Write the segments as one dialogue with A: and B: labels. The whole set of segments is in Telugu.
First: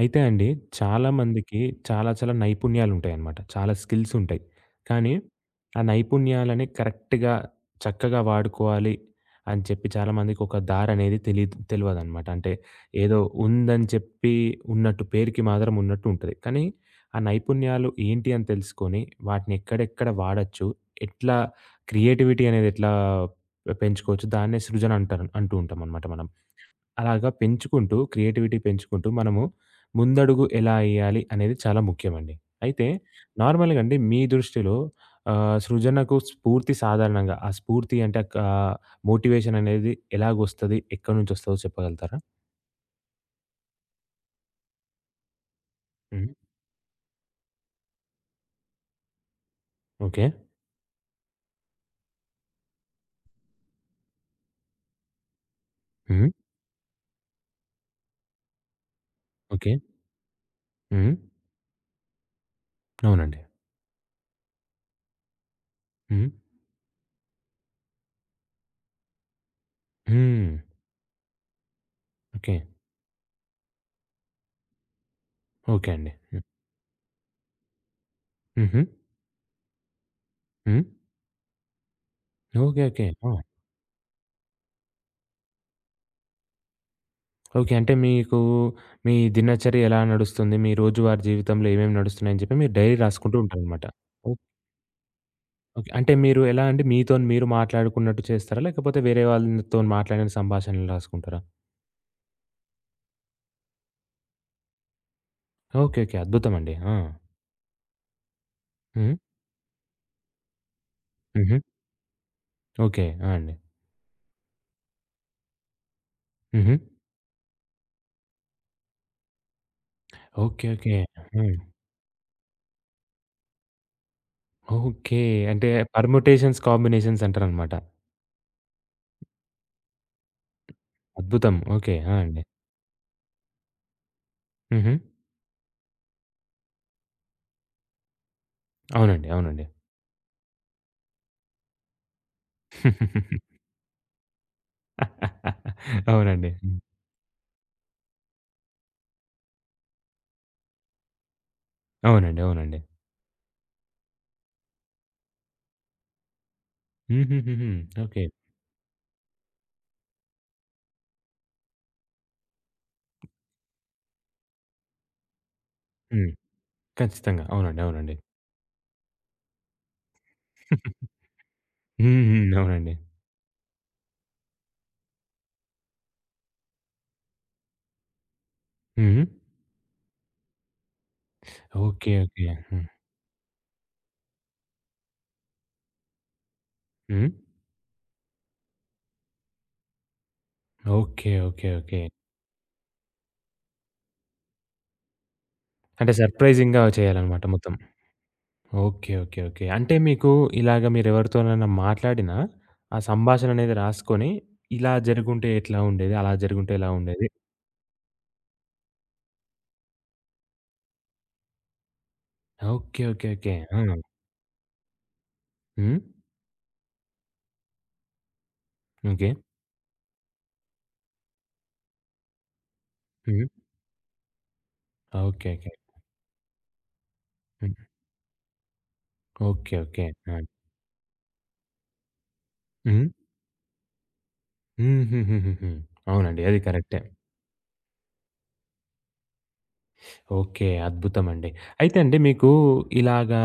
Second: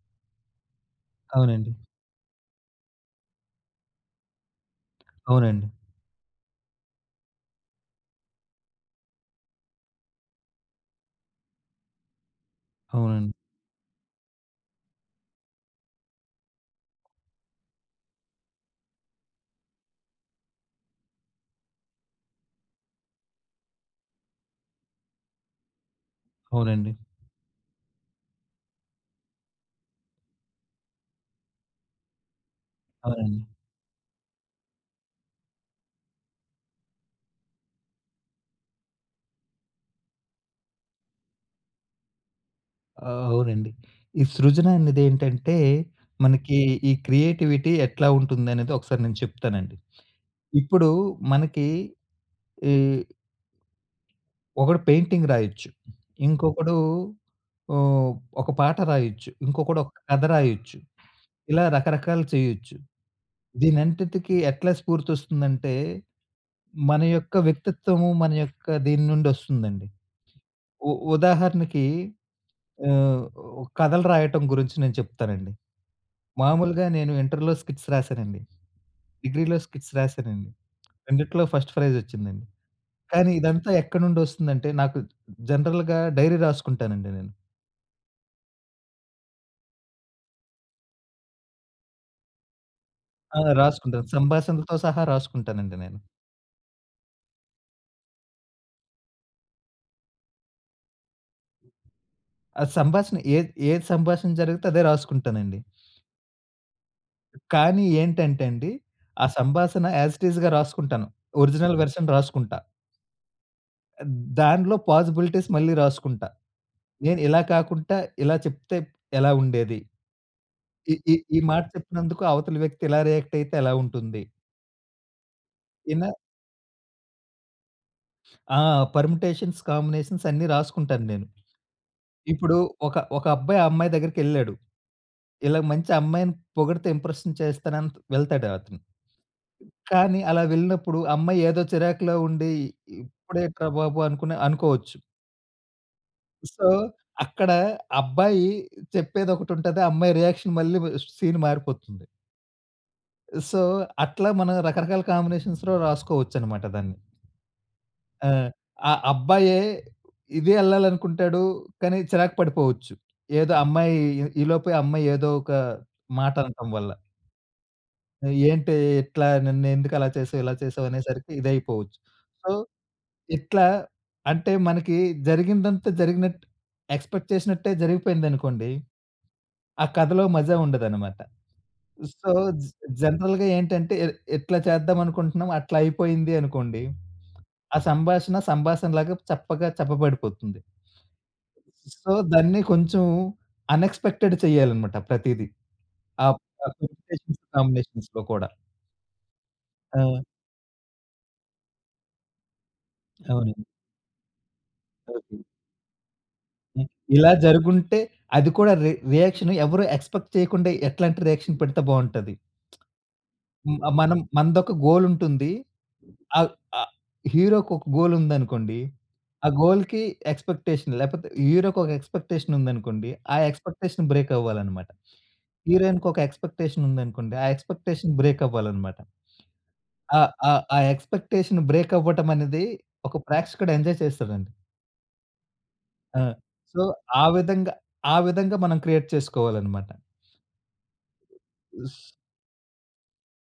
A: అయితే అండి, చాలా మందికి
B: అవునండి.
A: చాలా, చాలా నైపుణ్యాలుంటాయన్నమాట. చాలా స్కిల్స్ ఉంటాయి. కానీ,
B: అవునండి.
A: ఆ నైపుణ్యాలని కరెక్ట్‌గా చక్కగా వాడుకోవాలి అని చెప్పి చాలామందికొక దారనేది తెలీదు తెలవదనమాట. అంటే, ఏదో
B: అవునండి.
A: ఉందని చెప్పి ఉన్నట్టు పేరుకి మాత్రం ఉన్నట్టుంటుంది. కానీ, ఆ నైపుణ్యాలు ఏంటి అని తెలుసుకొని, వాటినెక్కడెక్కడ వాడచ్చు? ఎట్లా క్రియేటివిటీ అనేది ఎట్లా పెంచుకోవచ్చు? దాన్నే సృజన అంటారు అంటూ ఉంటాం అన్నమాట మనం.
B: అవునండి.
A: అలాగా పెంచుకుంటూ క్రియేటివిటీ పెంచుకుంటూ, మనము ముందడుగు ఎలా ఎయ్యాలి? అనేది చాలా ముఖ్యమండి. అయితే,
B: అవునండి.
A: నార్మల్‌గా అండి మీ దృష్టిలో ఆహ్, సృజనకు స్ఫూర్తి సాధారణంగా ఆ స్ఫూర్తి అంటే ఆహ్, మోటివేషన్ అనేది ఎలాగొస్తది? ఎక్కడి నుంచొస్తదదో చెప్పగలుగుతారా?
B: ఆ! అవునండి. ఈ సృజన అనేదేంటంటే
A: హ్మ్.
B: మనకి ఈ క్రియేటివిటీ ఎట్లా ఉంటుందనేది ఒకసారి నేను చెప్తానండి.
A: ఓకే.
B: ఇప్పుడు మనకి ఈ ఒకడు పెయింటింగ్ రాయొచ్చు.
A: హ్మ్.
B: ఇంకొకడు ఆహ్, ఒక పాట రాయొచ్చు.
A: ఓకే.
B: ఇంకొకడు ఒక కథ రాయొచ్చు.
A: హ్మ్.
B: ఇలా రకరకాలు చేయొచ్చు.
A: అవునండి.
B: దీనంతటికీ ఎట్లా స్ఫూర్తోస్తుందంటే,
A: హ్మ్.
B: మన యొక్క వ్యక్తిత్వము, మన యొక్క దీన్నుండి ఒస్తుందండి.
A: హ్మ్.
B: ఉ ఉదాహరణకి
A: ఓకే.
B: ఆహ్, కథలు రాయటం గురించి నేను చెప్తానండి.
A: ఓకే అండి. హ్మ్.
B: మామూలుగా నేను ఇంటర్‌లో స్కిట్స్ రాశానండి.
A: హుహు.
B: డిగ్రీలో స్కిట్స్ రాశానండి.
A: హ్మ్.
B: రెండిట్లో ఫస్ట్ ఫ్రైజ్ ఒచ్చిందండి.
A: Okay, okay.
B: కానీ
A: ఓహ్!
B: ఇదంతా ఎక్కడ్నుండొస్తుందంటే, నాకు జనరల్‌గా డైరీ రాసుకుంటానండి నేను.
A: ఓకే. అంటే, మీకు మీ దినచర్య ఎలా నడుస్తుంది? మీ రోజువారి జీవితంలో ఏమేమి నడుస్తున్నాయి? అని జెప్పి మీరు డైరీ రాసుకుంటూ
B: ఆ!
A: ఉంటారన్నమాట.
B: రాసుకుంటాను.
A: ఓహ్!
B: సంభాసణలతో సహా రాసుకుంటానండి నేను.
A: అంటే, మీరు ఎలా అండి? మీతోని మీరు మాట్లాడుకున్నట్టు చేస్తారా? లేకపోతే వేరే వాళ్ళతోని మాట్లాడిన సంభాషణలు రాసుకుంటారా?
B: ఆ! సంభాసణ ఏది, ఏది సంభాషణ జరిగితే అదే రాసుకుంటానండి.
A: Okay, okay. అద్భుతం అండి! ఆ!
B: కానీ, ఏంటంటే అండి,
A: హ్మ్.
B: ఆ సంభాసణ యాజ్ ఇట్ ఇజ్‌గా రాసుకుంటాను.
A: హుహు.
B: ఒరిజినల్ వర్షన్ రాసుకుంటా.
A: ఓకే. ఆ! అండి.
B: దాంట్లో పాసిబిలిటీస్ మళ్ళీ రాసుకుంటా.
A: హుహు.
B: నేను ఇలా కాకుంటా ఇలా చెప్తే ఎలా ఉండేది?
A: Okay, okay.
B: ఈ ఈ ఈ
A: హ్మ్.
B: మాట చెప్పినందుకు అవతల వ్యక్తి ఎలా రియాక్టయితే ఎలా ఉంటుంది?
A: ఓకే. అంటే
B: ఇనా
A: పర్ముటేషన్స్, కాంబినేషన్స్ అంటారన్నమాట.
B: ఆ పర్మిటేషన్స్, కాంబినేషన్స్ అన్నీ రాసుకుంటాను నేను.
A: అద్భుతం. ఓకే. ఆ! అండి.
B: ఇప్పుడు ఒక ఒక అబ్బాయి, అమ్మాయి దగ్గరికెళ్ళాడు.
A: హుహు.
B: ఇలా మంచి అమ్మాయిని పొగిడితే ఇంప్రెషన్ చేస్తానని వెళ్తాడు అతను.
A: అవునండి. అవునండి.
B: కానీ, అలా వెళ్ళినప్పుడు, ఆ అమ్మాయి ఏదో చిరాకులో ఉండి. ఇప్పుడేంట్రా బాబు అనుకునే అనుకోవచ్చు.
A: అవునండి.
B: సో
A: హ్మ్.
B: అక్కడ అబ్బాయి చెప్పేది ఒకటి ఉంటది, ఆ అమ్మాయి రియాక్షన్ మళ్ళీ వ సీన్ మారిపోతుంది.
A: అవునండి. అవునండి.
B: సో అట్లా మనం రకరకాల కాంబినేషన్స్‌లో రాసుకోవచ్చు అన్నమాట దాన్ని.
A: హుహుహుహు. ఓకే.
B: ఆ! ఆ అబ్బాయే ఇవే వెళ్ళాలనుకుంటాడు. కానీ, చిరాకు పడిపోవచ్చు. ఏదో అమ్మాయి ఈ ఈ లోపే అమ్మాయి ఏదో ఒక
A: హ్మ్.
B: మాట అనటం వల్ల.
A: ఖచ్చితంగా. అవునండి. అవునండి.
B: నువ్, "ఏంటి ఇట్లా నన్ను ఎందుకు అలా చేసావు. ఇలా చేసావు?" అనేసరికి ఇదైపోవచ్చు.
A: హ్మ్.
B: సో
A: హ్మ్. అవునండి.
B: ఇట్లా, అంటే మనకి జరిగిందంతా జరిగినట్టు ఎక్స్‌పెక్ట్ చేసినట్టే జరిగిపోయిందనుకోండి,
A: హ్మ్. హ్మ్.
B: ఆ కథలో మజా ఉండదన్నమాట.
A: ఓకే.
B: So
A: okay.
B: జ్
A: హ్మ్.
B: జనరల్‌గా ఏంటంటే, ఇ ఎట్లా చేద్దాం అనుకుంటున్నాం అట్లా అయిపోయింది, అనుకోండి.
A: హ్మ్.
B: ఆ సంభాషణ సంభాషణలాగా చప్పగా చప్పబడిపోతుంది.
A: ఓకే. ఓకే. ఓకే.
B: సో దాన్ని కొంచెం అన్ ఎక్స్‌పెక్టెడ్ చేయాలన్నమాట ప్రతీదీ.
A: అంటే
B: ఆ
A: సర్ప్రైజింగ్‌గా
B: పర్మిటేషన్స్,
A: చేయాలనమాట మొత్తం.
B: కాంబినేషన్స్‌లో కూడా
A: ఓకే. ఓకే. ఓకే. అంటే
B: ఆ!
A: మీకు ఇలాగ మీరెవరితోనైనా మాట్లాడిన, ఆ సంభాషణ
B: అవునండి.
A: అనేది రాసుకొని, ఇలా
B: ఓకే.
A: జరిగుంటే, ఎట్లా ఉండేది? అలా జరిగుంటే
B: హ్మ్.
A: ఎలా ఉండేది?
B: ఇలా జరిగుంటే అది కూడా రి రియాక్షన్ ఎవరు ఎక్స్‌పెక్ట్ చేయకుండా ఎట్లాంటి రియాక్షన్ పెడితే బాగుంటది?
A: ఓకే. ఓకే. ఓకే.
B: హ్మ్.
A: ఆ!
B: మనం మనదొక గోల్ ఉంటుంది.
A: హ్మ్.
B: ఆహ్, అ హీరోకొక గోల్ ఉందనుకోండి,
A: ఓకే.
B: ఆ గోల్‌కి ఎక్స్‌పెక్టేషన్ లేకపోతే హీరోకి ఒక ఎక్స్‌పెక్టేషన్ ఉందనుకోండి, ఆ
A: హుహు.
B: ఎక్స్‌పెక్టేషన్ బ్రేక్ అవ్వాలి అన్నమాట.
A: ఓకేకే.
B: హీరోయిన్‌కి ఒక ఎక్స్‌పెక్టేషన్ ఉందనుకోండి, ఆ
A: హ్మ్.
B: ఎక్స్‌పెక్టేషన్ బ్రేక్ అవ్వాలి అన్నమాట.
A: ఓకే. ఓకే.
B: ఆ
A: యాడ్
B: ఆ ఆ ఎక్స్‌పెక్టేషన్ బ్రేక్ అవ్వటం అనేది.
A: హ్మ్.
B: ఒక ప్రేక్షకుడు ఎంజాయ్ చేస్తాడండి.
A: హుహుహుహు.
B: ఆ!
A: అవునండి. అది
B: సో
A: కరెక్టే.
B: ఆ విధంగా ఆ విధంగా మనం క్రియేట్ చేసుకోవాలన్నమాట.
A: ఓకే. అద్భుతమండి. అయితే
B: ఉస్
A: అండి మీకు ఇలాగా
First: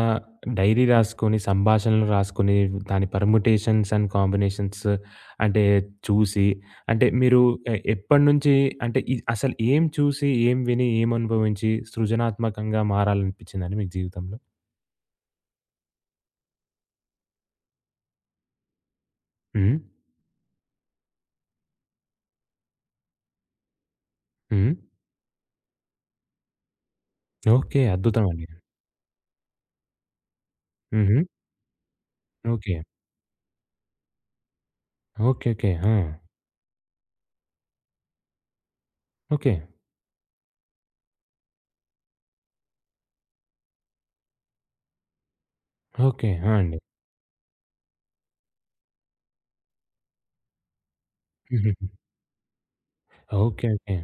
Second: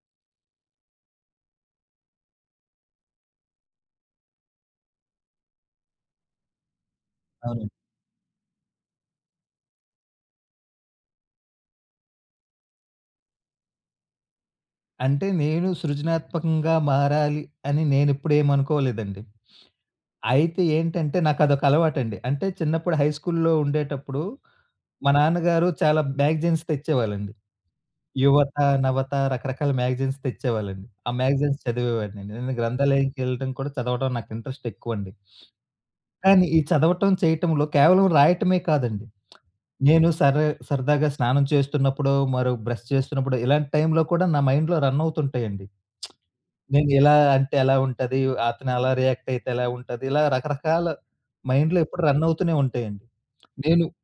A: డైరీ రాసుకొని, సంభాషణలు రాసుకొని, దాన్ని పర్ముటేషన్స్ అండ్ కాంబినేషన్స్ అంటే చూసి, అంటే మీరు
B: అవునండి.
A: ఎ ఎప్పటినుంచి అంటే ఇ అసలు ఏం చూసి? ఏం విని? ఏం అనుభవించి? సృజనాత్మకంగా మారాలని అనిపించిందండి మీకు జీవితంలో?
B: అంటే నేను సృజనాత్మకంగా మారాలి అని నేనెప్పుడేం అనుకోలేదండి.
A: హ్మ్.
B: అయితే ఏంటంటే నాకదొక అలవాటండి. అంటే చిన్నప్పుడు హై స్కూల్లో ఉండేటప్పుడు,
A: హ్మ్.
B: మా నాన్నగారు చాలా మ్యాగజైన్స్ తెచ్చేవాళ్ళండి.
A: ఓకే. అద్భుతమండి.
B: యువత, నవత రకరకాల మ్యాగజైన్స్ తెచ్చేవాళ్ళండి. ఆ
A: హుహు.
B: మ్యాగజైన్స్ చదివేవాడిని. నేను
A: ఓకే.
B: గ్రంథాలయంకెళ్ళడం కూడా చదవడం నాకు ఇంట్రెస్టెక్కువండి
A: ఓకే. ఓకే. ఆ!
B: కానీ ఈ చదవటం, చేయటంలో కేవలం రాయటమే కాదండి.
A: ఓకే.
B: నేను సరే సరదాగా స్నానం చేస్తున్నప్పుడో, మరి బ్రష్ చేస్తున్నప్పుడో ఇలాంటి టైంలో కూడా నా మైండ్‌లో రన్నవుతుంటయండి.
A: ఓకే. ఆ! అండి.
B: నేనిలా అంటే ఎలా ఉంటది? అతనలా రియాక్ట్ అయితే ఎలా ఉంటది? ఇలా రకరకాల మైండ్‌లో
A: హుహుహు.
B: ఎప్పుడు రన్నవుతూనే ఉంటాయండి.
A: ఓకే.
B: నేను
A: ఓకే.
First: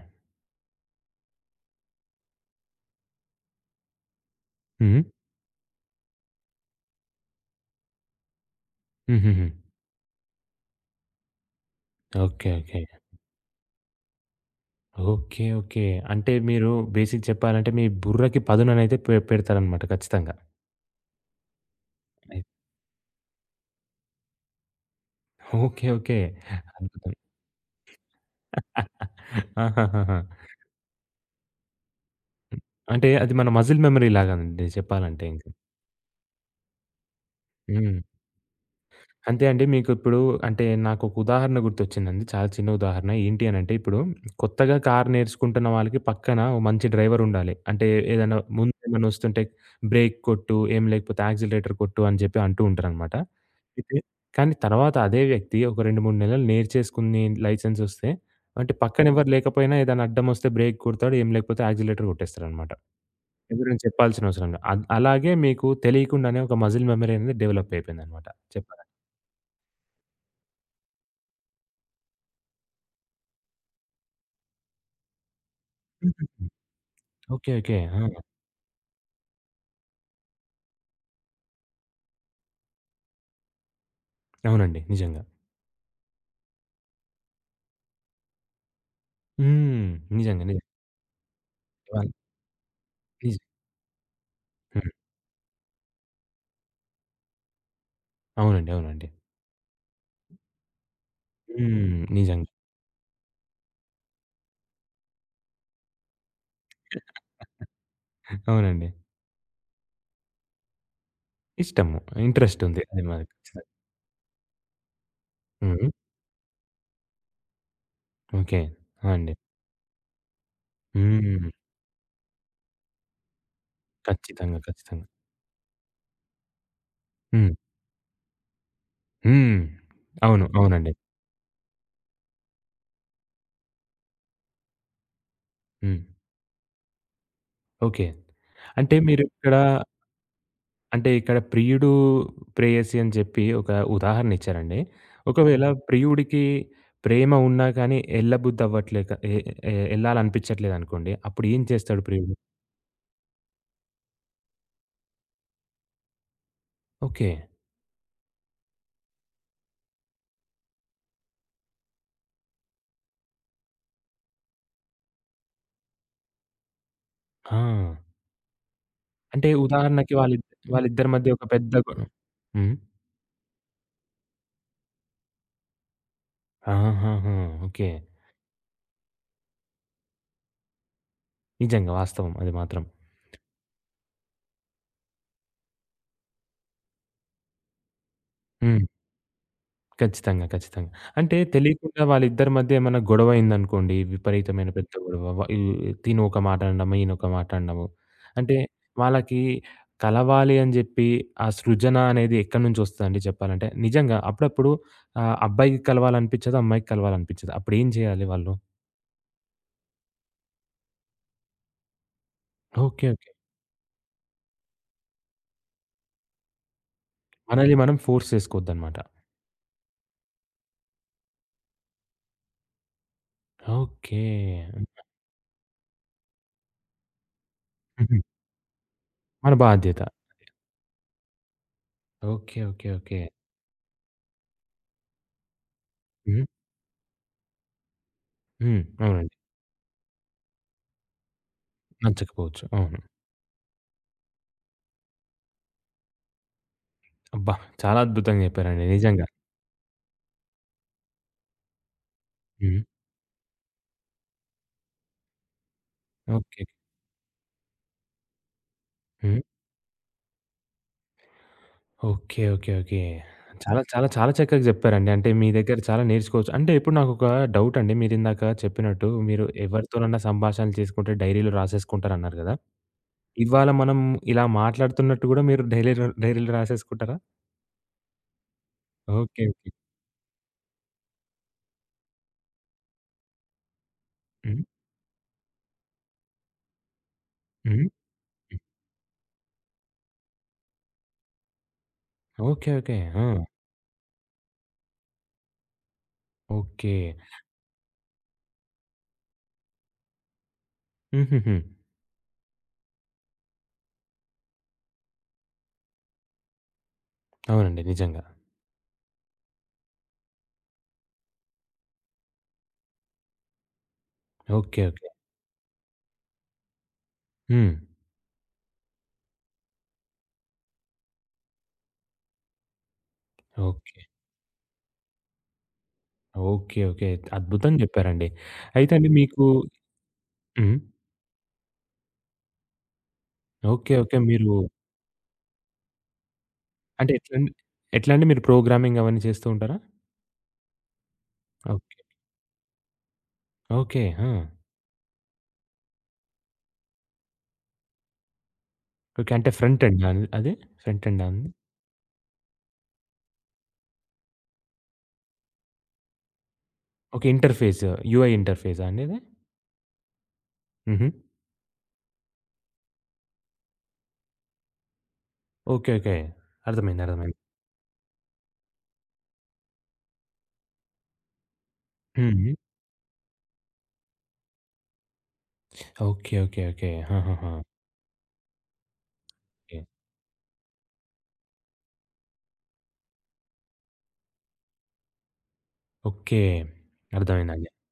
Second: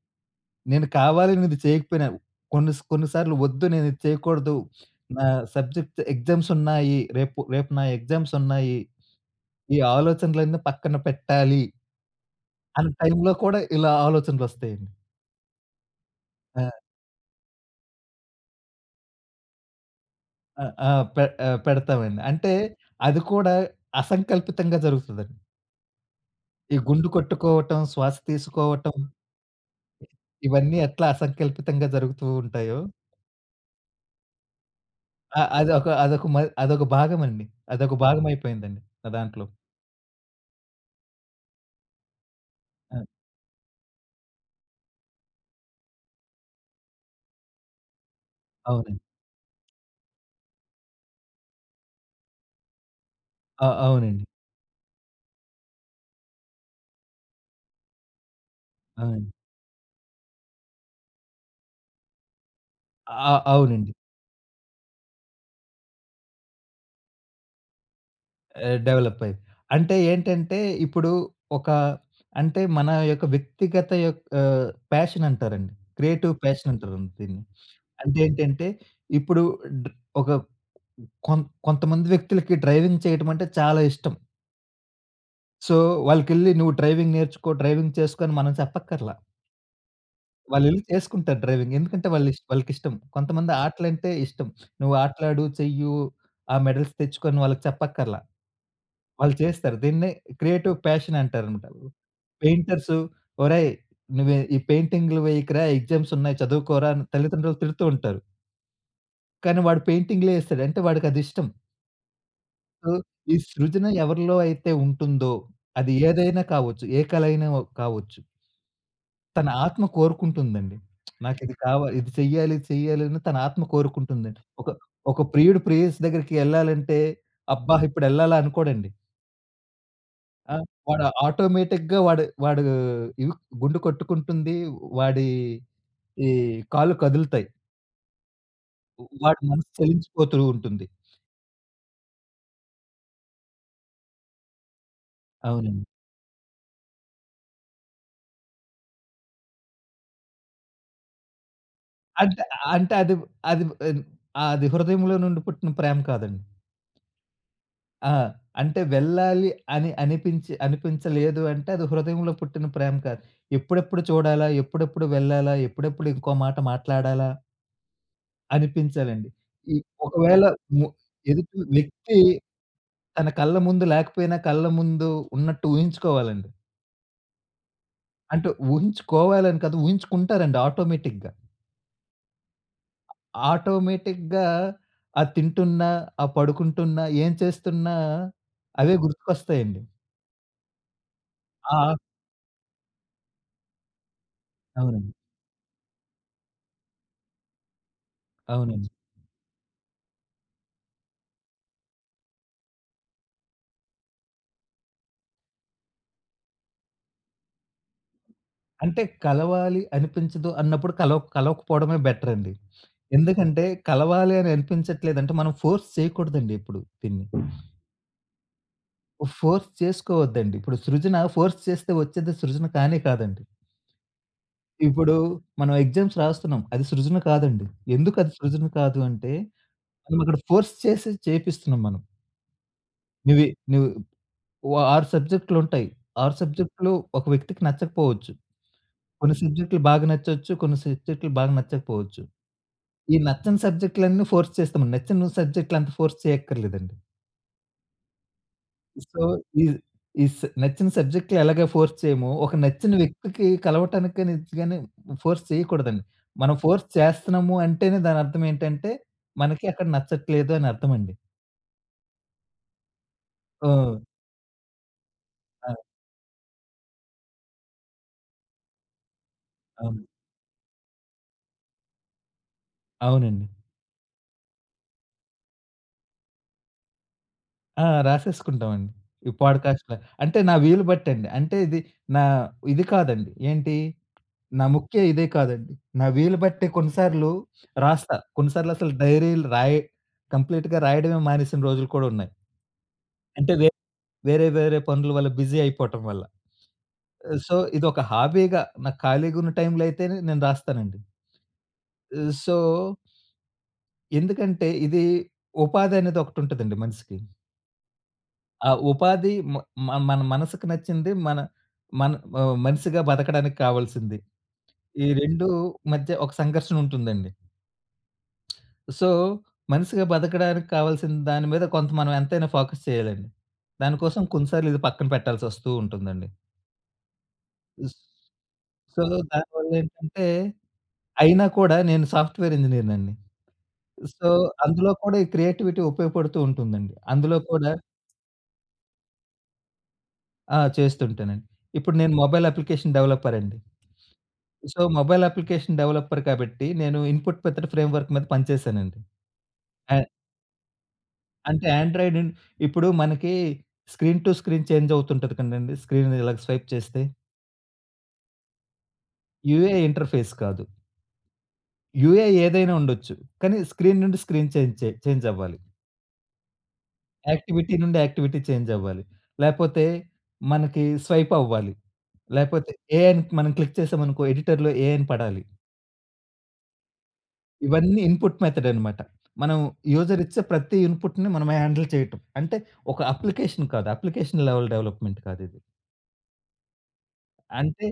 B: నేను కావాలని ఇది చేయకపోయినా, కొన్ని స కొన్ని సార్లు వద్దు నేను ఇది చేయకూడదు
A: హ్మ్.
B: నా సబ్జెక్ట్ ఎగ్జామ్సున్నాయి రేపు రేపు నా ఎగ్జామ్సున్నాయి.
A: హుహుహు.
B: ఈ ఆలోచనలన్నీ పక్కన పెట్టాలి
A: ఓకే. ఓకే.
B: అన్న టైంలో కూడా ఇలా ఆలోచనలొస్తాయండి.
A: ఓకే. ఓకే. అంటే
B: ఆ!
A: మీరు బేసిక్‌ చెప్పాలంటే మీ బుర్రకి పదుననేది పె పెడతారన్నమాట ఖచ్చితంగా.
B: ఆ! ఆహ్, పె ఆహ్, పెడతామండి.
A: అత్
B: అంటే అది కూడా అసంకల్పితంగా జరుగుతదండి.
A: ఓకే.
B: ఈ గుండు
A: ఓకే.అద్బుతం.
B: కొట్టుకోవటం, శ్వాస తీసుకోవటం.
A: ఆహాహాహా!
B: ఇవన్నీ ఎట్లా అసంకల్పితంగా జరుగుతూ
A: హ్మ్.
B: ఉంటాయో
A: అంటే అది మన మజిల్ మెమరీ లాగానండి చెప్పాలంటే ఇంక.
B: ఆహ్, అదొక అదొక మ అదొక భాగమండి. అదొక
A: హ్మ్.
B: భాగమైపోయిందండి నా
A: అంతే
B: దాంట్లో.
A: అండి. మీకు ఇప్పుడు అంటే నాకొక ఉదాహరణ గుర్తొచ్చిందండి. చాలా చిన్న
B: ఆ!
A: ఉదాహరణ. ఏంటి అనంటే ఇప్పుడు కొత్తగా కారు నేర్చుకుంటున్న వాళ్ళకి పక్కన ఓ మంచి డ్రైవరుండాలి. అంటే ఏదైనా ముందు
B: అవునండి.
A: ఏమైనా వస్తుంటే బ్రేక్ కొట్టు, ఏం లేకపోతే యాక్సిలరేటర్ కొట్టు అని జెప్పి అంటూ ఉంటారనమాట.
B: ఆ!
A: అయితే
B: అవునండి.
A: కానీ తర్వాత అదే వ్యక్తి ఒక 2, 3 నెలలు నేర్చేసుకుని లైసెన్సొస్తే, అంటే పక్కన ఎవ్వరు
B: అవును.
A: లేకపోయినా ఏదైనా అడ్డమొస్తే బ్రేక్ కొడతాడు, ఏం లేకపోతే యాక్సిలేటర్ గొట్టేస్తాడనమాట.
B: ఆ!
A: ఎవ్వరేం
B: అవునండి.
A: చెప్పాల్సిన అవసరంలా. అ అలాగే మీకు తెలియకుండానే ఒక మజిల్ మెమరీ అనేది డెవలపయిపోయిందనమాట
B: ఆ!
A: చెప్పాలంటే.
B: డెవలపయ్యింది. అంటే ఏంటంటే ఇప్పుడు ఒక అంటే మన యొక్క వ్యక్తిగత యొక్క ప్యాషన్ అంటారండి. క్రియేటివ్
A: పరిస్థితి.
B: ప్యాషన్ అంటారండి దీన్ని.
A: ఓకే. ఓకే. ఆ!
B: అంటే, ఏంటంటే ఇప్పుడు డ ఒక కొం కొంతమంది వ్యక్తులకి డ్రైవింగ్ చేయడమంటే చాలా ఇష్టం.
A: అవునండి. నిజంగా.
B: సో, వాళ్ళకెళ్లి నువ్వు డ్రైవింగ్ నేర్చుకో డ్రైవింగ్ చేసుకో అని మనం చెప్పక్కర్లా.
A: హ్మ్. నిజంగా నిజం.
B: వాళ్ళెళ్లి చేసుకుంటారు డ్రైవింగ్. ఎందుకంటే
A: వాల్
B: వాళ్ళిష్ వాళ్ళకిష్టం.
A: నిజం.
B: కొంతమంది ఆటలంటే ఇష్టం.
A: హ్మ్.
B: నువ్వు ఆటలాడు చెయ్యు ఆ మెడల్స్ తెచ్చుకొ అని వాళ్ళకి చెప్పక్కర్లా.
A: అవునండి. అవునండి.
B: వాళ్ళు చేస్తారు దీన్నే క్రియేటివ్ ప్యాషన్ అంటారన్నమాట.
A: హ్మ్. నిజంగా.
B: పెయింటర్స్, ఒరేయ్ నువ్వే, ఈ పెయింటింగులు వేయకురా ఎగ్జామ్స్ ఉన్నాయి చదువుకోరా అని తల్లిదండ్రులు తిడుతూ ఉంటారు.
A: అవునండి.
B: కానీ వాడు పెయింటింగులే ఏస్తాడు అంటే వాడికదిష్టం.
A: ఇష్టము. ఇంట్రెస్టుంది.
B: ఓహ్!
A: దానిమీద
B: ఈ
A: ఖచ్చితంగా.
B: సృజన ఎవరిలో అయితే ఉంటుందో
A: హ్మ్.
B: అది ఏదైనా కావచ్చు, ఏ కలైన వ కావచ్చు.
A: ఓకే. ఆ! అండి.
B: తన ఆత్మ కోరుకుంటుందండి.
A: హ్మ్.
B: నాకిది కావాలి ఇది చెయ్యాలి, ఇది చెయ్యాలి అని తన ఆత్మ కోరుకుంటుందండి.
A: ఖాచ్చితంగా,
B: ఒక
A: ఖచ్చితంగా.
B: ఒక ప్రియుడు ప్రేయసి దెగ్గరికి ఎళ్ళాలంటే
A: హ్మ్.
B: అబ్బా! ఇప్పుడెళ్ళాలా అనుకోడండి.
A: హ్మ్. అవును,
B: ఆ!
A: అవునండి.
B: వాడు ఆటోమేటిక్‌గా వాడు వాడూ ఈ గుండు కొట్టుకుంటుంది. వాడి,
A: హ్మ్.
B: ఈ కాళ్ళు కదులుతాయి.
A: ఓకే. అంటే
B: వాడు
A: మీరిక్కడ
B: మనసు చలించిపోతూ ఉంటుంది.
A: అంటే, ఇక్కడ ప్రియుడు, ప్రేయసి అని జెప్పి ఒక ఉదాహరణిచ్చారండి. ఒకవేళ
B: అవునండి.
A: ప్రియుడికి ప్రేమ ఉన్న కానీ ఎళ్ళబుద్ధవ్వట్లేక ఎ-ఎ ఎళ్ళాలనిపిచ్చట్లేదనుకోండి అప్పుడేం చేస్తాడు ప్రియుడు?
B: అంటే అంటే అది అది అ అది హృదయంలో నుండి పుట్టిన ప్రేమ కాదండి.
A: ఓకే.
B: ఆ! అంటే వెళ్ళాలి అని అనిపించి అనిపించలేదు అంటే అది హృదయంలో పుట్టిన ప్రేమ కాదు. ఎప్పుడెప్పుడు చూడాలా? ఎప్పుడెప్పుడు వెళ్ళాలా? ఎప్పుడెప్పుడు ఇంకో మాట మాట్లాడాలా
A: ఆ!
B: అనిపించాలండి.
A: అంటే,
B: ఈ
A: ఉదాహరణకి
B: ఒకవేళ
A: వాళ్ళిద్
B: ము
A: వాళ్ళిద్దరి మధ్య ఒక
B: ఎదుటి
A: పెద్ద గొ
B: వ్యక్తి
A: హ్మ్.
B: తన కళ్ల ముందు లేకపోయినా, కళ్ల ముందు ఉన్నట్టు ఊహించుకోవాలండి.
A: ఆహాహాహా! ఓకే.
B: అంటు ఊహించుకోవాలని కాదు, ఊహించుకుంటారండి ఆటోమేటిక్‌గా.
A: నిజంగా వాస్తవం అది మాత్రం.
B: ఆటోమేటిక్‌గా అది తింటున్నా, ఆహ్, పడుకుంటున్నా, ఏం చేస్తున్నా
A: హ్మ్.
B: అవే గుర్తుకొస్తాయండి.
A: ఖచ్చితంగా, ఖచ్చితంగా. అంటే,
B: ఆ!
A: తెలీకుండా వాళ్ళిద్దరి మధ్య ఏమైనా గొడవయిందనుకోండి, విపరీతమైన పెద్ద
B: అవునండి.
A: గొడవ, వ ఈ తినొక మాట అనడము, ఈయనొక మాట అనడము. అంటే,
B: అవునండి.
A: వాళ్ళకి కలవాలి అని జెప్పి ఆ సృజన అనేది ఎక్కడి నుంచి వస్తుందండి జెప్పాలంటే? నిజంగా, అప్పుడప్పుడు ఆహ్, అబ్బాయికి కలవాలనిపిచ్చదు, అమ్మాయికి కలవాలనిపిచ్చదు. అప్పుడు ఏం జేయాలి వాళ్ళు?
B: అంటే, కలవాలి అనిపించదు అన్నప్పుడు కలవక్ కలవకపోవడమే బెటరండి.
A: Okay, okay.
B: ఎందుకంటే, కలవాలి అని అనిపించట్లేదంటే మనం ఫోర్స్ చేయకూడదండి ఎప్పుడు దీన్ని.
A: మనల్ని మనం ఫోర్స్ చేసుకోవద్దన్నమాట.
B: ఫోర్స్ చేసుకోవద్దండి. ఇప్పుడు సృజన ఫోర్స్ చేస్తే వచ్చేది సృజన కానే కాదండి.
A: ఓకే. హ్మ్.
B: ఇప్పుడు మనం ఎగ్జామ్స్ రాస్తున్నాం. అది సృజన కాదండి. ఎందుకు
A: హుహు.
B: అది సృజన కాదు అంటే,
A: మన బాధ్యత.
B: మనం అక్కడ ఫోర్స్ చేసి చేపిస్తున్నాం మనం.
A: Okay, okay, okay.
B: నువ్వీ నువ్ ఓ 6 సబ్జెక్టులుంటాయి. 6
A: హ్మ్.
B: సబ్జెక్టులు ఒక వ్యక్తికి నచ్చకపోవచ్చు.
A: హ్మ్. అవునండి.
B: కొన్ని సబ్జెక్టులు బాగా నచ్చొచ్చు. కొన్ని సబ్జెక్టులు బాగా నచ్చకపోవచ్చు.
A: నచ్చకపోవచ్చు. అవును.
B: ఈ నచ్చని సబ్జెక్టులన్నీ ఫోర్స్ చేస్తాం. నచ్చిన సబ్జెక్టులంత ఫోర్స్ చేయక్కర్లేదండి.
A: అబ్బా! చాలా అద్భుతంగా చెప్పారండి
B: సో,
A: నిజంగా.
B: ఈ ఈ స్ నచ్చిన సబ్జెక్టులెలాగా ఫోర్స్ చేయమో, ఒక
A: హ్మ్.
B: నచ్చిన వ్యక్తికి కలవటానికి గానీ, ఇది గాని ఫోర్స్ చేయకూడదండి. మనం
A: ఓకే.
B: ఫోర్స్ చేస్తున్నాము అంటేనే దానర్థమేంటంటే,
A: హ్మ్.
B: మనకి అక్కడ నచ్చట్లేదు అని అర్థమండి.
A: Okay, okay, okay. చాలా,
B: ఆ!
A: చాలా, చాలా చక్కగా చెప్పారండి. అంటే, మీ
B: ఆ!
A: దగ్గర చాలా నేర్చుకోవచ్చు. అంటే, ఇప్పుడు నాకొక డౌటండి. మీరు ఇందాక చెప్పినట్టు, మీరు
B: అవును.
A: ఎవరితోనైనా సంభాషణలు చేసుకుంటే డైరీలో రాసేసుకుంటారు అన్నారు కదా!
B: అవునండి.
A: ఇవాళ మనం ఇలా మాట్లాడుతున్నట్టు కూడా మీరు డైరీరో డైరీలో రాసేసుకుంటారా?
B: ఆ! రాసేసుకుంటామండి ఈ
A: ఓకే. ఓకే.
B: పాడ్‌కాస్ట్‌లని. అంటే, నా వీలు బట్టండి. అంటే, ఇది నా ఇది కాదండి. ఏంటి?
A: హ్మ్.
B: నా ముఖ్య ఇదే కాదండి. నా వీలు బట్టే కొన్నిసార్లు
A: హ్మ్.
B: రాస్తా.
A: హ్మ్.
B: కొన్నిసార్లసలు డైరీలు రాయి కంప్లీట్‌గా రాయడమే మానేసిన రోజులు కూడా ఉన్నాయి.
A: ఓకే. ఓకే. ఆ!
B: అంటే, వే వేరే వేరే పనుల వల్ల బిజీ అయిపోటం వల్ల.
A: ఓకే.
B: ఆహ్, సో, ఇదొక హాబీగా నాకు ఖాళీగున్న టైంలో అయితేనే నేను రాస్తానండి.
A: హుహుహు.
B: ఆహ్, సో ఎందుకంటే, ఇది ఉపాధనేది ఒకటుంటదండి మనిసికి.
A: అవునండి. నిజంగా.
B: ఆ! ఉపాధి మ మ మన మనసుకు నచ్చింది, మన మనము మనిసిగా బ్రతకడానికి కావాల్సింది,
A: ఓకే.
B: ఈ
A: ఓకే.
B: 2 మధ్య ఒక సంఘర్షణ ఉంటుందండి.
A: హ్మ్.
B: సో, మనిసిగా బతకడానికి కావాల్సిన దాని మీద కొంత మనం ఎంతైనా ఫోకస్ చేయాలండి.
A: ఓకే.
B: దానికోసం కొన్నిసార్లు ఇది పక్కన పెట్టాల్సొస్తూ ఉంటుందండి.
A: ఓకే, ఓకే అయితే. అద్భుతంగా
B: స్
A: జెప్పారండి. అయితే
B: సో,
A: అండి మీకు
B: దానివల్లేంటంటే
A: హ్మ్.
B: అయినా కూడా నేను సాఫ్ట్‌వేర్ ఇంజినీర్ నండి.
A: ఓకే. ఓకే.
B: సో,
A: మీరు
B: అందులో కూడా ఈ క్రియేటివిటీ ఉపయోగపడుతూ ఉంటుందండి.
A: అంటే,
B: అందులో
A: ఎట్లండి?
B: కూడా
A: ఎట్లండి? మీరు ప్రోగ్రామింగ్ అవన్నీ చేస్తూ ఉంటారా?
B: ఆ! చేస్తుంటానండి.
A: ఓకే.
B: ఇప్పుడు నేను మొబైల్ అప్లికేషన్ డెవలపరండి.
A: ఓకే. ఆ!
B: సో మొబైల్ అప్లికేషన్ డెవలపర్ కాబట్టి నేను ఇన్పుట్ మెథడ్ ఫ్రేమ్వర్క్ మీద పని చేసానండి.
A: ఓకే. అంటే ఫ్రంట్
B: ఆ!
A: ఎండా అండి అది? ఫ్రంట్ ఎండా?
B: అంటే ఆండ్రాయిడ్ ఇప్పుడు మనకి స్క్రీన్ టు స్క్రీన్ చేంజవుతుంటది కదండీ. స్క్రీన్ ఇలా స్వైప్ చేస్తే.
A: ఓకే. ఇంటర్ఫేస్. యూఐ ఇంటర్ఫేసా అండి ఇది?
B: యూఐ ఇంటర్ఫేస్ కాదు.
A: హుహు.
B: యూఐ ఏదైనా ఉండొచ్చు. కానీ స్క్రీన్ నుండి స్క్రీన్ చేంజ్ చేంజవ్వాలి.
A: ఓకే. ఓకే. అర్థమైంది. అర్థమైంది.
B: యాక్టివిటీ నుండి యాక్టివిటీ చేంజవ్వాలి. లేకపోతే మనకి స్వైప్ అవ్వాలి.
A: [unintelligible]
B: లేకపోతే ఏ అని మనం క్లిక్ చేసామనుకో. ఎడిటర్‌లో ఏ అని పడాలి.
A: ఓకే. ఓకే. ఓకే. ఆహాహా!
B: ఇవన్నీ ఇన్పుట్ మెథడ్ అన్నమాట. మనం
A: హ్మ్.
B: యూజర్ ఇచ్చే ప్రతి ఇన్పుట్‌ని మనము హ్యాండిల్ చేయటం. అంటే ఒక అప్లికేషన్ కాదు. అప్లికేషన్ లెవెల్ డెవలప్మెంట్ కాదిది.
A: ఓకే. అర్థమైందండి.
B: అంటే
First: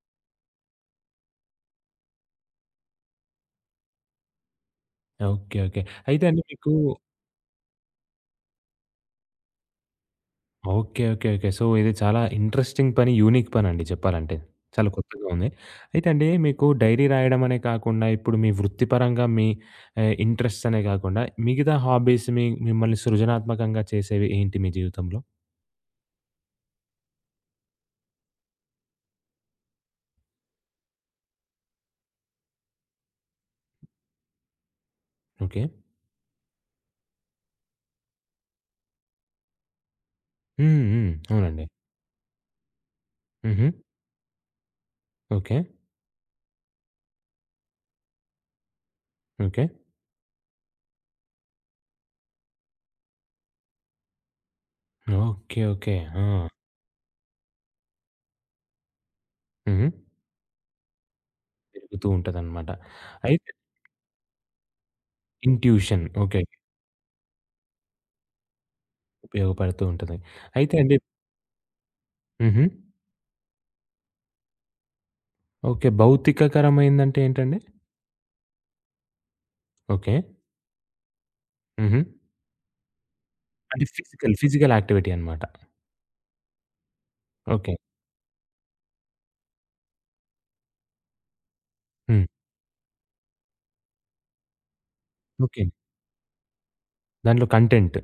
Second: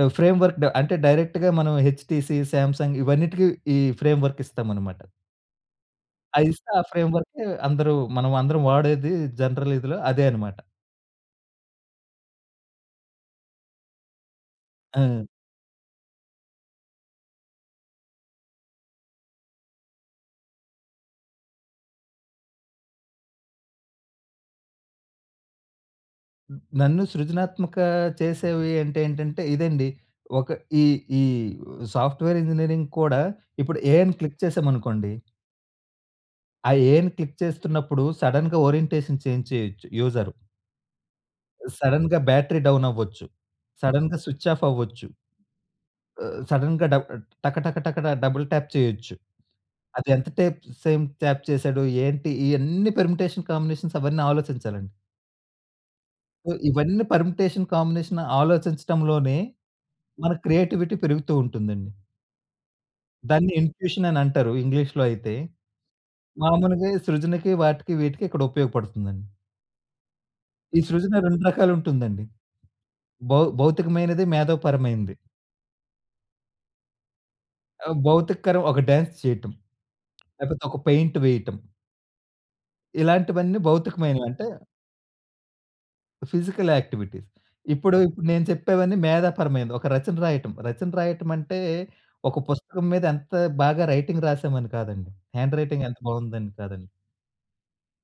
B: ఆ ఫ్రేమ్‌వర్క్ అంటే డైరెక్ట్‌గా మనం 'హెచ్‌టిసి', 'సామ్సంగ్' ఇవన్నిటికి ఈ ఫ్రేమ్ వర్క్ ఇస్తాం అన్నమాట.
A: ఓకే. ఓకే. అయితే అండి
B: అది
A: మీకు
B: ఇస్తే ఆ ఫ్రేమ్వర్క్ అందరు మనం అందరం వాడేది జనరల్ ఇదిలో అదే అన్నమాట.
A: ఓకే. ఓకే. ఓకే. సో ఇది చాలా ఇంట్రెస్టింగ్ పని. యూనిక్ పనండి చెప్పాలంటే. చాలా
B: హ్మ్.
A: కొత్తగా ఉంది. అయితే అండి మీకు డైరీ రాయడం అనే కాకుండా. ఇప్పుడు మీ వృత్తి పరంగా మీ ఆహ్, ఇంట్రెస్ట్‌స్ అనే కాకుండా. మిగతా హాబీస్ మీ మిమ్మల్ని సృజనాత్మకంగా చేసేవి ఏంటి మీ జీవితంలో?
B: హ్మ్. నన్ను సృజనాత్మక చేసేవి అంటే ఏంటంటే, ఇదండి. ఒక ఈ ఈ సాఫ్ట్ వేర్ ఇంజినీరింగ్ కూడా ఇప్పుడు 'ఏ' అని క్లిక్ చేసామనుకోండి.
A: ఓకే.
B: ఆ ఏని క్లిక్ చేస్తున్నప్పుడు, సడెన్‌గా ఓరియంటేషన్ చేంజ్ చేయొచ్చు, యూజరు.
A: హ్మ్, హ్మ్, అవునండి.
B: సడెన్‌గా బ్యాటరీ డౌన్ అవ్వచ్చు.
A: హుహు.
B: సడెన్‌గా స్విచ్ ఆఫ్ అవ్వచ్చు.
A: ఓకే.
B: ఆహ్, ఆహ్, సడెన్‌గా డ టక టక టక డబుల్ టాప్ చేయొచ్చు.
A: ఓకే.
B: అది ఎంత టేప్ సేపు టాప్ చేశాడు, ఏంటి ఇవన్నీ పెర్మిటేషన్ కాంబినేషన్స్ అవన్నీ ఆలోచించాలండి.
A: Okay, okay. ఆ!
B: సో, ఇవన్నీ పెర్మిటేషన్ కాంబినేషన్స్ ఆలోచించడంలోనే,
A: హుహు.
B: మన క్రియేటివిటీ పెరుగుతూ ఉంటుందండి.
A: పెరుగుతూ ఉంటదన్నమాట. అయితే
B: దాన్ని ఇన్‌ట్యూషన్ అని అంటారు ఇంగ్లీష్‌లో అయితే.
A: ఇన్‌ట్యూషన్. ఓకే.
B: మామూలుగా సృజనకి, వాటికి, వీటికి ఇక్కడ ఉపయోగపడుతుందండి.
A: ఉపయోగపడుతూ ఉంటుంది, అయితే
B: ఈ
A: అండి
B: సృజన 2 రకాలు ఉంటుందండి.
A: హుహు.
B: భౌ భౌతికమైనది, మేధోపరమైనది.
A: ఓకే. భౌతికకరమైంది అంటే ఏంటండి?
B: ఆహ్, భౌతికకరం ఒక డాన్స్ చేయటం,
A: ఓకే.
B: లేకపోతే ఒక పెయింట్ వేయటం.
A: హుహు.
B: ఇలాంటివన్నీ
A: అంటే
B: భౌతికమైనవి.
A: ఫిజికల్,
B: అంటే
A: ఫిజికల్ యాక్టివిటీ అన్నమాట.
B: Physical activities.
A: ఓకే.
B: ఇప్పుడు నేను చెప్పేవన్నీ మేధాపరమైనది. ఒక రచన రాయటం, రచన రాయటం అంటే
A: హ్మ్.
B: ఒక పుస్తకం మీద ఎంత బాగా రైటింగ్ రాసాము అని కాదండి.
A: ఓకే.
B: హ్యాండ్‌‌రైటింగ్ ఎంత బావుందని కాదండి.
A: దాంట్లో కంటెంట్.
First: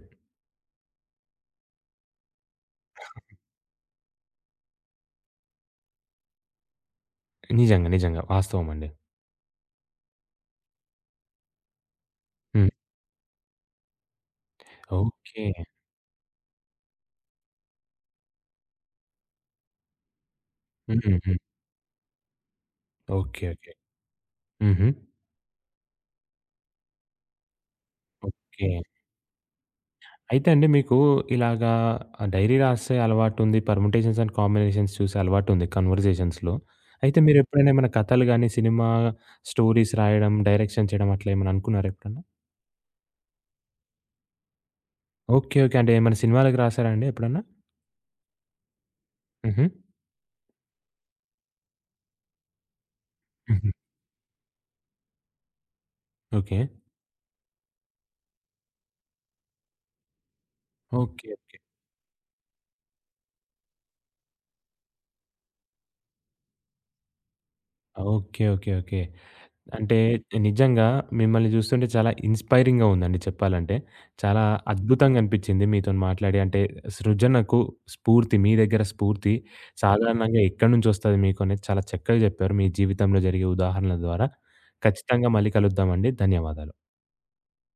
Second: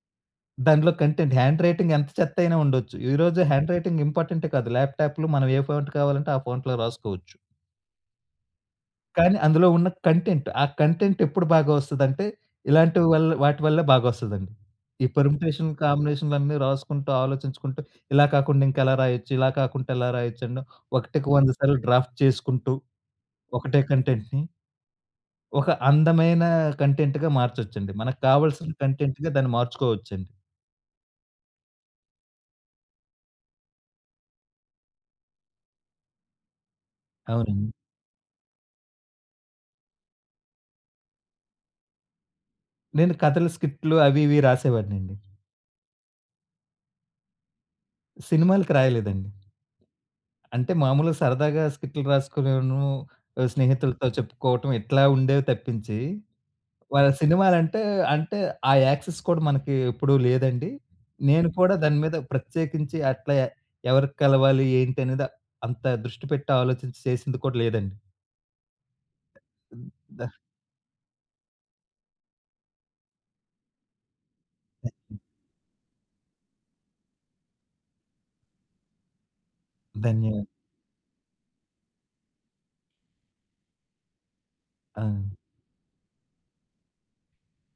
B: దానిలో కంటెంట్, హ్యాండ్ రైటింగ్ ఎంత చెత్తయినా ఉండొచ్చు. ఈరోజు హ్యాండ్ రైటింగ్ ఇంపార్టెంటే కాదు. ల్యాప్‌టాప్‌లో మనం ఏ ఫాంట్ కావాలంటే ఆ ఫాంట్‌లో రాసుకోవచ్చు.
A: నిజంగా. వాస్తవమండి.
B: కానీ అందులో ఉన్న కంటెంట్, ఆ కంటెంటెప్పుడు బాగా వస్తదంటే,
A: హ్మ్.
B: ఇలాంటి వల్ వాటి వల్లే బాగొస్తదండి. ఈ
A: ఓకే.
B: పర్ముటేషన్, కాంబినేషన్లన్నీ రాసుకుంటూ ఆలోచించుకుంటూ ఇలా కాకుండా ఇంకా ఎలా రాయొచ్చు? ఇలా కాకుంటే ఎలా రాయొచ్చు? అండ్ ఒకటికి
A: హుహుహు.
B: వంద సార్లు డ్రాఫ్ట్ చేసుకుంటూ
A: ఓకే. ఓకే.
B: ఒకటే కంటెంట్‌ని
A: హుహు.
B: ఒక అందమైన కంటెంట్‌గా మార్చొచ్చండి. మనకు కావాల్సిన
A: ఓకే.
B: కంటెంట్‌గా దాన్ని మార్చుకోవచ్చండి.
A: అయితే అండి. మీకు ఇలాగా ఆహ్, డైరీ రాసే అలవాటుంది పర్ముటేషన్స్ అండ్ కాంబినేషన్స్ చూసే అలవాటుంది కన్వర్జేషన్స్‌లో. అయితే మీరెప్పుడైనా
B: అవునండి.
A: ఏమైనా కథలు గాని, సినిమా స్టోరీస్ రాయడం, డైరెక్షన్ చేయడం అట్లేమన్నా అనుకున్నారా ఎప్పుడన్నా?
B: నేను కథలు, స్క్రిప్ట్లు అవి ఇవీ రాసేవాడిని అండి.
A: ఓకే. ఓకే. అంటే ఏమైనా సినిమాలకి రాసారా అండి ఎప్పుడన్నా?
B: సినిమాలకు రాయలేదండి.
A: హుహు.
B: అంటే మామూలుగా సరదాగా స్క్రిప్ట్లు రాసుకునేను ఆహ్,
A: హుహు.
B: స్నేహితులతో చెప్పుకోవడం ఇట్లా ఉండేవి తప్పించి,
A: ఓకే.
B: వాళ్ళ సినిమాలంటే అంటే ఆ యాక్సెస్ కూడా మనకి ఎప్పుడు లేదండి.
A: ఓకే.
B: నేను
A: ఓకే.
B: కూడా దాని మీద ప్రత్యేకించి అట్లా ఎ ఎవరికి కలవాలి? ఏంటి? అనేది అంత దృష్టి పెట్టి ఆలోచించి చేసింది కూడా లేదండి.
A: ఓకే. ఓకే. ఓకే. అంటే
B: ద
A: నిజంగా మిమ్మల్ని చూస్తుంటే చాలా ఇన్స్పైరింగ్‌గా ఉందండి చెప్పాలంటే. చాలా అద్భుతంగనిపించింది మీతోని మాట్లాడి, అంటే సృజనకు స్ఫూర్తి మీ దగ్గర స్ఫూర్తి సాధారణంగా
B: ధన్యవా
A: ఎక్కడి నుంచొస్తది మీకు? అనేది చాలా చక్కగా చెప్పారు మీ జీవితంలో జరిగే ఉదాహరణల ద్వారా. ఖచ్చితంగా
B: ఆ!
A: మళ్ళీ కలుద్దామండి. ధన్యవాదాలు.